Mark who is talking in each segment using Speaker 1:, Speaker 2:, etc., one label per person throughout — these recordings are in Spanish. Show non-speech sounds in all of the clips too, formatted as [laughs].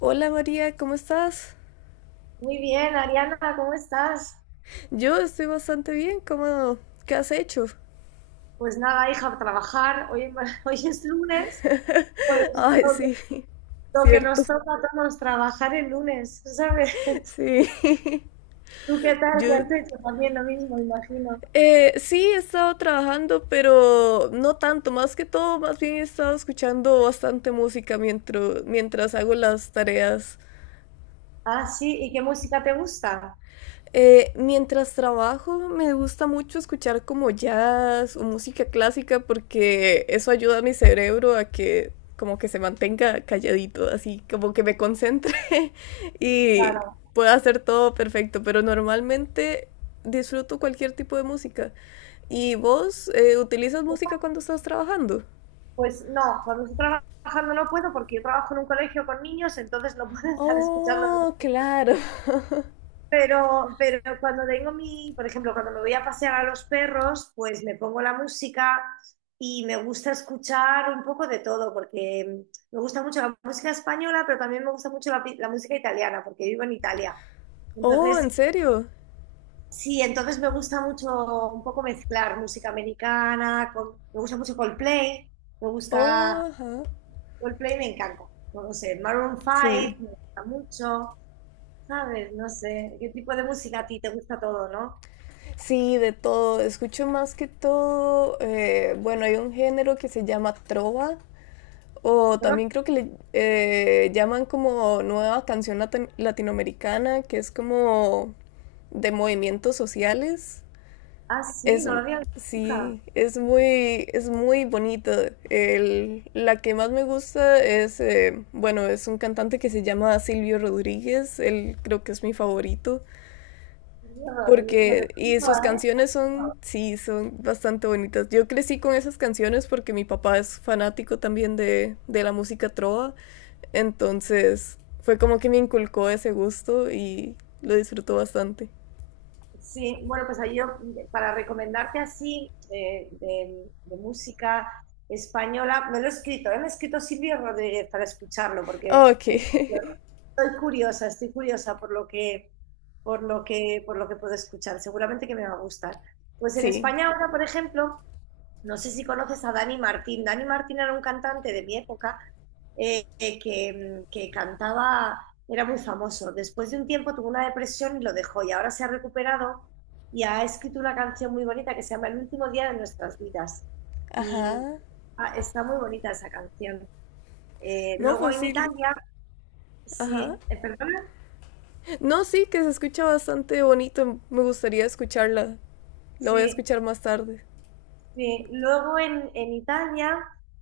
Speaker 1: Hola María, ¿cómo estás?
Speaker 2: Muy bien, Ariana, ¿cómo estás?
Speaker 1: Yo estoy bastante bien, ¿cómo? ¿Qué has hecho?
Speaker 2: Pues nada, hija, a trabajar. Hoy, [laughs] hoy es lunes, pues
Speaker 1: [laughs] Ay,
Speaker 2: lo que,
Speaker 1: sí,
Speaker 2: lo que
Speaker 1: cierto,
Speaker 2: nos toca a todos trabajar el lunes, ¿sabes?
Speaker 1: [laughs]
Speaker 2: [laughs]
Speaker 1: sí.
Speaker 2: ¿Tú qué tal? ¿Qué
Speaker 1: Yo,
Speaker 2: has hecho? También lo mismo, imagino.
Speaker 1: sí, he estado trabajando, pero no tanto, más que todo, más bien he estado escuchando bastante música mientras hago las tareas.
Speaker 2: Ah, sí, ¿y qué música te gusta?
Speaker 1: Mientras trabajo me gusta mucho escuchar como jazz o música clásica porque eso ayuda a mi cerebro a que como que se mantenga calladito, así como que me concentre [laughs] y
Speaker 2: Claro,
Speaker 1: pueda hacer todo perfecto, pero normalmente disfruto cualquier tipo de música. ¿Y vos utilizas música cuando estás trabajando?
Speaker 2: pues no, cuando estoy trabajando no puedo porque yo trabajo en un colegio con niños, entonces no puedo [laughs] estar escuchando
Speaker 1: Oh,
Speaker 2: música.
Speaker 1: claro. [laughs]
Speaker 2: Pero cuando tengo por ejemplo, cuando me voy a pasear a los perros, pues me pongo la música y me gusta escuchar un poco de todo, porque me gusta mucho la música española, pero también me gusta mucho la música italiana, porque vivo en Italia.
Speaker 1: Oh, ¿en
Speaker 2: Entonces,
Speaker 1: serio?
Speaker 2: sí, entonces me gusta mucho un poco mezclar música americana con, me gusta mucho Coldplay, me
Speaker 1: Oh,
Speaker 2: gusta
Speaker 1: ajá.
Speaker 2: Coldplay, me encanta. No lo sé, Maroon
Speaker 1: Sí.
Speaker 2: 5, me gusta mucho, ¿sabes? No sé, ¿qué tipo de música a ti te gusta? Todo, ¿no?
Speaker 1: Sí, de todo. Escucho más que todo. Bueno, hay un género que se llama trova, o
Speaker 2: Pero-
Speaker 1: también creo que le llaman como nueva canción latinoamericana, que es como de movimientos sociales.
Speaker 2: ah, sí,
Speaker 1: Es,
Speaker 2: no lo había visto nunca.
Speaker 1: sí, es muy bonita. La que más me gusta es, bueno, es un cantante que se llama Silvio Rodríguez. Él creo que es mi favorito.
Speaker 2: Mierda, me lo
Speaker 1: Porque, y
Speaker 2: explico,
Speaker 1: sus
Speaker 2: ¿eh?
Speaker 1: canciones son, sí, son bastante bonitas. Yo crecí con esas canciones porque mi papá es fanático también de la música trova. Entonces, fue como que me inculcó ese gusto y lo disfrutó bastante.
Speaker 2: Sí, bueno, pues ahí yo para recomendarte así de música española, me lo he escrito, ¿eh? Me he escrito Silvio Rodríguez para escucharlo,
Speaker 1: Ah,
Speaker 2: porque
Speaker 1: ok,
Speaker 2: estoy curiosa por lo que, puedo escuchar. Seguramente que me va a gustar. Pues en
Speaker 1: [laughs] sí.
Speaker 2: España ahora, por ejemplo, no sé si conoces a Dani Martín. Dani Martín era un cantante de mi época que cantaba, era muy famoso. Después de un tiempo tuvo una depresión y lo dejó, y ahora se ha recuperado y ha escrito una canción muy bonita que se llama El último día de nuestras vidas. Y
Speaker 1: Ajá.
Speaker 2: está muy bonita esa canción.
Speaker 1: No,
Speaker 2: Luego
Speaker 1: pues
Speaker 2: en
Speaker 1: sí.
Speaker 2: Italia,
Speaker 1: Ajá.
Speaker 2: sí, perdona,
Speaker 1: No, sí, que se escucha bastante bonito. Me gustaría escucharla. La voy a
Speaker 2: sí.
Speaker 1: escuchar más tarde.
Speaker 2: Sí, luego en Italia,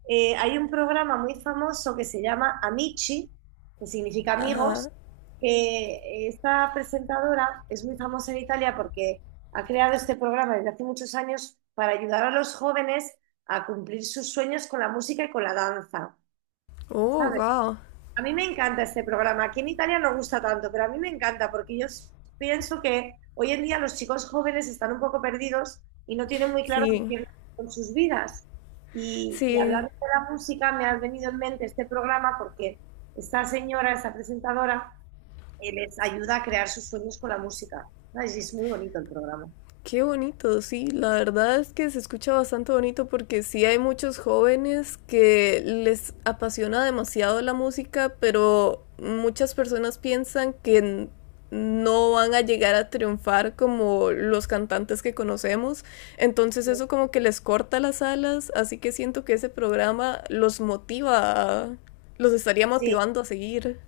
Speaker 2: hay un programa muy famoso que se llama Amici, que significa amigos,
Speaker 1: Ajá.
Speaker 2: que esta presentadora es muy famosa en Italia porque ha creado este programa desde hace muchos años para ayudar a los jóvenes a cumplir sus sueños con la música y con la danza,
Speaker 1: Oh,
Speaker 2: ¿sabes?
Speaker 1: wow.
Speaker 2: A mí me encanta este programa. Aquí en Italia no gusta tanto, pero a mí me encanta porque yo pienso que hoy en día los chicos jóvenes están un poco perdidos y no tienen muy claro qué
Speaker 1: Sí.
Speaker 2: quieren hacer con sus vidas. Y
Speaker 1: Sí.
Speaker 2: hablando de la música, me ha venido en mente este programa porque esta señora, esta presentadora, les ayuda a crear sus sueños con la música. ¿Sabes? Y es muy bonito el programa.
Speaker 1: Qué bonito, sí, la verdad es que se escucha bastante bonito porque sí hay muchos jóvenes que les apasiona demasiado la música, pero muchas personas piensan que no van a llegar a triunfar como los cantantes que conocemos, entonces eso como que les corta las alas, así que siento que ese programa los motiva, los estaría
Speaker 2: Sí.
Speaker 1: motivando a seguir.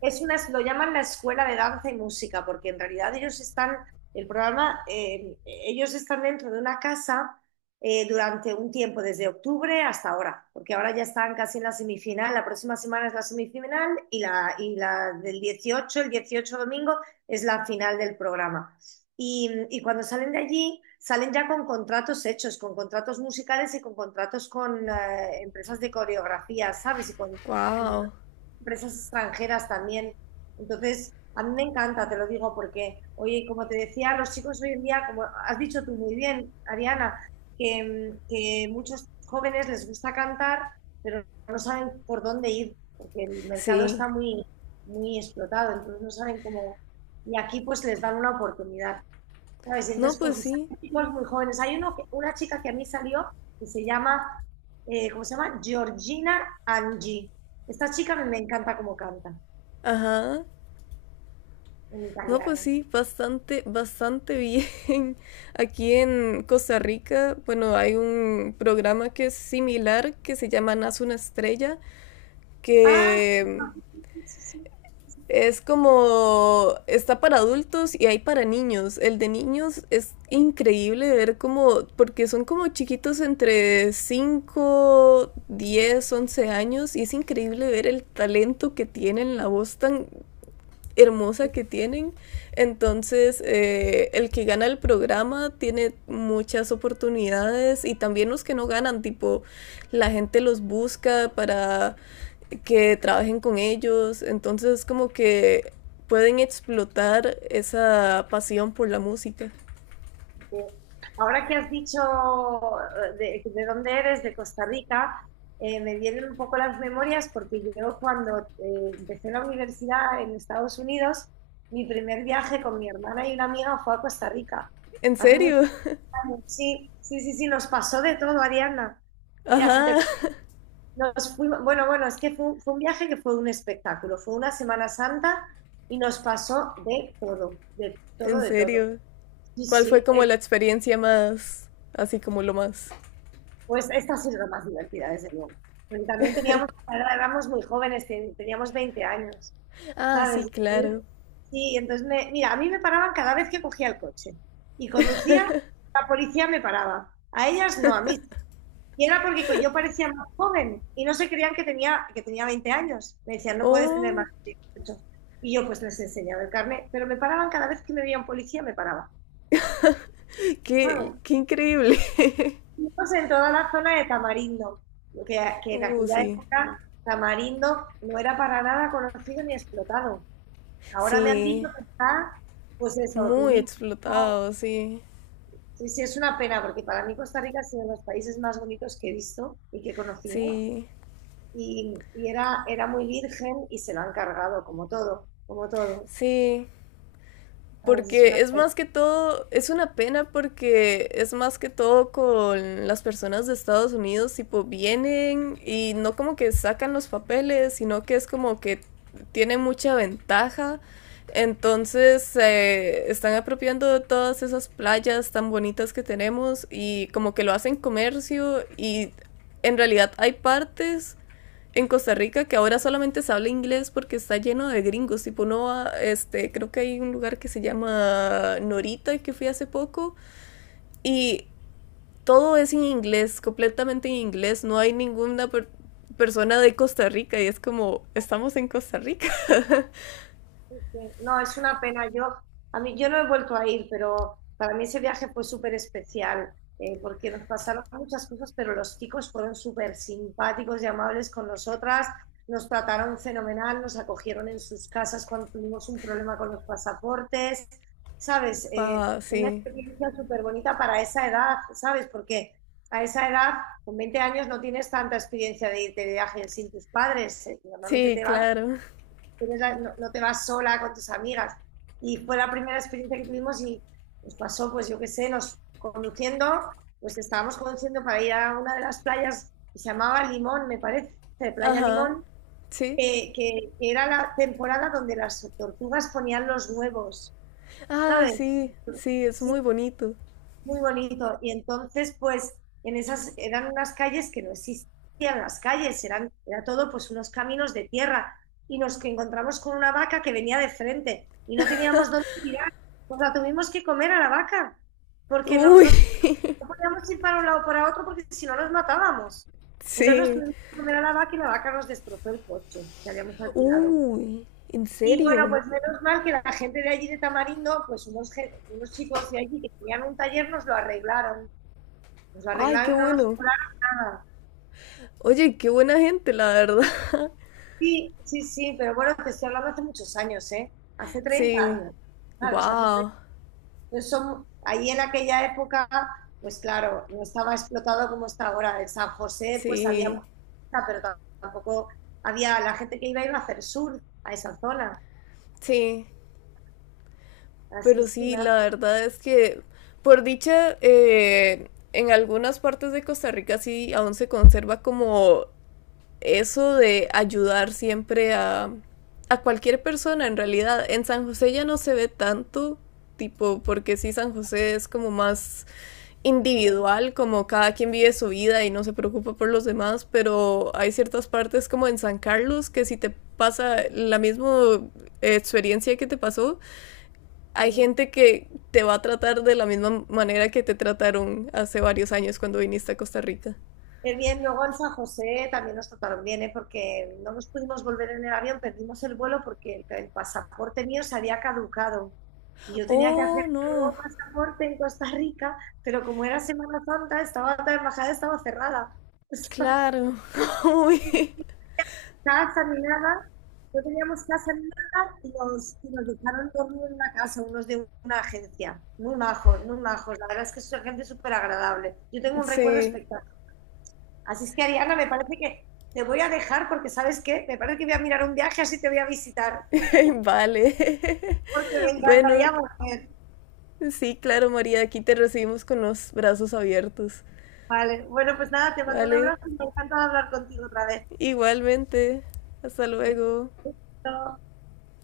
Speaker 2: Es una, lo llaman la escuela de danza y música, porque en realidad ellos están, el programa, ellos están dentro de una casa durante un tiempo, desde octubre hasta ahora, porque ahora ya están casi en la semifinal, la próxima semana es la semifinal y y la del 18, el 18 domingo es la final del programa. Y cuando salen de allí, salen ya con contratos hechos, con contratos musicales y con contratos con empresas de coreografía, ¿sabes? Y con
Speaker 1: Wow,
Speaker 2: empresas extranjeras también. Entonces, a mí me encanta, te lo digo, porque, oye, como te decía, los chicos hoy en día, como has dicho tú muy bien, Ariana, que muchos jóvenes les gusta cantar, pero no saben por dónde ir, porque el mercado
Speaker 1: sí.
Speaker 2: está muy, muy explotado, entonces no saben cómo... Y aquí pues les dan una oportunidad. ¿Sabes? Y
Speaker 1: No,
Speaker 2: entonces, pues
Speaker 1: pues
Speaker 2: usan
Speaker 1: sí.
Speaker 2: chicos muy jóvenes. Hay uno que, una chica que a mí salió que se llama, ¿cómo se llama? Georgina Angi. Esta chica me, me encanta cómo canta
Speaker 1: Ajá.
Speaker 2: en
Speaker 1: No, pues
Speaker 2: italiano.
Speaker 1: sí, bastante, bastante bien. [laughs] Aquí en Costa Rica, bueno, hay un programa que es similar, que se llama Nace una Estrella,
Speaker 2: Ah, sí,
Speaker 1: que
Speaker 2: sí, sí.
Speaker 1: es como está para adultos y hay para niños. El de niños es increíble ver cómo, porque son como chiquitos entre 5 10 11 años y es increíble ver el talento que tienen, la voz tan hermosa que tienen. Entonces, el que gana el programa tiene muchas oportunidades y también los que no ganan, tipo, la gente los busca para que trabajen con ellos. Entonces, como que pueden explotar esa pasión por la música.
Speaker 2: Este, ahora que has dicho, de dónde eres, de Costa Rica, me vienen un poco las memorias porque yo cuando empecé la universidad en Estados Unidos, mi primer viaje con mi hermana y una amiga fue a Costa Rica.
Speaker 1: ¿En
Speaker 2: Hace
Speaker 1: serio?
Speaker 2: muchos Sí, sí, sí, sí, nos pasó de todo, Ariana.
Speaker 1: [laughs]
Speaker 2: Mira, si
Speaker 1: Ajá,
Speaker 2: te, nos fuimos, bueno, bueno, es que fue un viaje que fue un espectáculo, fue una Semana Santa y nos pasó de todo, de todo,
Speaker 1: ¿en
Speaker 2: de todo.
Speaker 1: serio?
Speaker 2: Sí,
Speaker 1: ¿Cuál fue
Speaker 2: sí,
Speaker 1: como la experiencia más, así como lo más?
Speaker 2: pues esta ha sido la más divertida, desde luego. Porque también teníamos, ahora éramos muy jóvenes, teníamos 20 años,
Speaker 1: Ah, sí,
Speaker 2: ¿sabes? Y...
Speaker 1: claro.
Speaker 2: Sí, entonces, mira, a mí me paraban cada vez que cogía el coche y conducía, la policía me paraba. A ellas no, a mí sí. Y era porque yo parecía más joven y no se creían que tenía 20 años. Me decían, no puedes tener más
Speaker 1: Oh,
Speaker 2: de 18. Y yo pues les enseñaba el carnet, pero me paraban cada vez que me veía un policía, me paraba. Ah,
Speaker 1: qué,
Speaker 2: bueno,
Speaker 1: qué increíble. [laughs]
Speaker 2: entonces en toda la zona de Tamarindo, que, que en aquella
Speaker 1: Sí,
Speaker 2: época Tamarindo no era para nada conocido ni explotado. Ahora me han
Speaker 1: sí,
Speaker 2: dicho que está, pues eso,
Speaker 1: muy
Speaker 2: turístico.
Speaker 1: explotado, sí,
Speaker 2: Sí, sí, es una pena, porque para mí Costa Rica ha sido uno de los países más bonitos que he visto y que he conocido,
Speaker 1: sí,
Speaker 2: y era, era muy virgen y se lo han cargado, como todo, como todo.
Speaker 1: sí,
Speaker 2: ¿Sabes? Es
Speaker 1: porque
Speaker 2: una
Speaker 1: es más que todo, es una pena porque es más que todo con las personas de Estados Unidos, tipo, vienen y no como que sacan los papeles, sino que es como que tienen mucha ventaja, entonces se están apropiando de todas esas playas tan bonitas que tenemos y como que lo hacen comercio y en realidad hay partes en Costa Rica que ahora solamente se habla inglés porque está lleno de gringos. Tipo, no va, este, creo que hay un lugar que se llama Norita que fui hace poco y todo es en inglés, completamente en inglés. No hay ninguna persona de Costa Rica y es como, estamos en Costa Rica. [laughs]
Speaker 2: Sí. No, es una pena. Yo, a mí, yo no he vuelto a ir, pero para mí ese viaje fue súper especial, porque nos pasaron muchas cosas, pero los chicos fueron súper simpáticos y amables con nosotras, nos trataron fenomenal, nos acogieron en sus casas cuando tuvimos un problema con los pasaportes, ¿sabes?
Speaker 1: Wow,
Speaker 2: Una
Speaker 1: sí.
Speaker 2: experiencia súper bonita para esa edad, ¿sabes? Porque a esa edad, con 20 años, no tienes tanta experiencia de irte de viaje sin tus padres. Normalmente
Speaker 1: Sí,
Speaker 2: te vas,
Speaker 1: claro.
Speaker 2: no, no te vas sola con tus amigas. Y fue la primera experiencia que tuvimos y nos pasó, pues yo qué sé, nos conduciendo, pues estábamos conduciendo para ir a una de las playas que se llamaba Limón, me parece, Playa
Speaker 1: Ajá.
Speaker 2: Limón,
Speaker 1: Sí.
Speaker 2: era la temporada donde las tortugas ponían los huevos,
Speaker 1: Ay,
Speaker 2: ¿sabes?
Speaker 1: sí. Sí, es
Speaker 2: Sí,
Speaker 1: muy bonito.
Speaker 2: muy bonito. Y entonces, pues, en esas eran unas calles que no existían las calles, eran, era todo pues unos caminos de tierra. Y nos encontramos con una vaca que venía de frente y no teníamos dónde tirar. Pues la tuvimos que comer a la vaca, porque no,
Speaker 1: Uy.
Speaker 2: no, no podíamos ir para un lado o para otro, porque si no nos matábamos. Entonces nos
Speaker 1: [laughs] Sí.
Speaker 2: tuvimos que comer a la vaca y la vaca nos destrozó el coche que habíamos alquilado.
Speaker 1: Uy. ¿En
Speaker 2: Y bueno,
Speaker 1: serio?
Speaker 2: pues menos mal que la gente de allí de Tamarindo, pues unos chicos de allí que tenían un taller nos lo arreglaron. Nos lo
Speaker 1: Ay, qué
Speaker 2: arreglaron y no nos
Speaker 1: bueno.
Speaker 2: cobraron nada.
Speaker 1: Oye, qué buena gente, la verdad. [laughs]
Speaker 2: Sí, sí, sí, pero bueno, te estoy hablando hace muchos años, ¿eh? Hace treinta
Speaker 1: Sí.
Speaker 2: años, ¿sabes? Hace
Speaker 1: Wow.
Speaker 2: 30 Entonces, ahí en aquella época, pues claro, no estaba explotado como está ahora. En San José, pues había
Speaker 1: Sí.
Speaker 2: mucha, pero tampoco había la gente que iba a hacer sur a esa zona.
Speaker 1: Sí.
Speaker 2: Así
Speaker 1: Pero
Speaker 2: es que
Speaker 1: sí,
Speaker 2: nada,
Speaker 1: la verdad es que, por dicha, en algunas partes de Costa Rica sí aún se conserva como eso de ayudar siempre a cualquier persona, en realidad. En San José ya no se ve tanto, tipo, porque sí, San José es como más
Speaker 2: bien,
Speaker 1: individual, como cada quien vive su vida y no se preocupa por los demás, pero hay ciertas partes como en San Carlos que si te pasa la misma experiencia que te pasó, hay
Speaker 2: bien.
Speaker 1: gente que te va a tratar de la misma manera que te trataron hace varios años cuando viniste a Costa Rica.
Speaker 2: Qué bien, luego en San José también nos trataron bien, ¿eh? Porque no nos pudimos volver en el avión, perdimos el vuelo porque el pasaporte mío se había caducado. Y yo tenía que hacer
Speaker 1: Oh,
Speaker 2: un
Speaker 1: no,
Speaker 2: nuevo pasaporte en Costa Rica, pero como era Semana Santa, estaba la embajada estaba cerrada. [laughs]
Speaker 1: claro. [laughs] Uy,
Speaker 2: Casa ni nada, no teníamos casa ni nada y nos, y nos dejaron dormir en una casa, unos de una agencia. Muy majos, muy majos. La verdad es que es gente súper agradable. Yo tengo un recuerdo
Speaker 1: sí,
Speaker 2: espectacular. Así es que Ariana, me parece que te voy a dejar porque, ¿sabes qué? Me parece que voy a mirar un viaje, así te voy a visitar,
Speaker 1: vale.
Speaker 2: porque me
Speaker 1: [laughs] Bueno,
Speaker 2: encantaría volver.
Speaker 1: sí, claro, María, aquí te recibimos con los brazos abiertos.
Speaker 2: Vale, bueno, pues nada, te mando un
Speaker 1: Vale.
Speaker 2: abrazo y me encanta hablar contigo otra vez.
Speaker 1: Igualmente, hasta luego.
Speaker 2: Besito.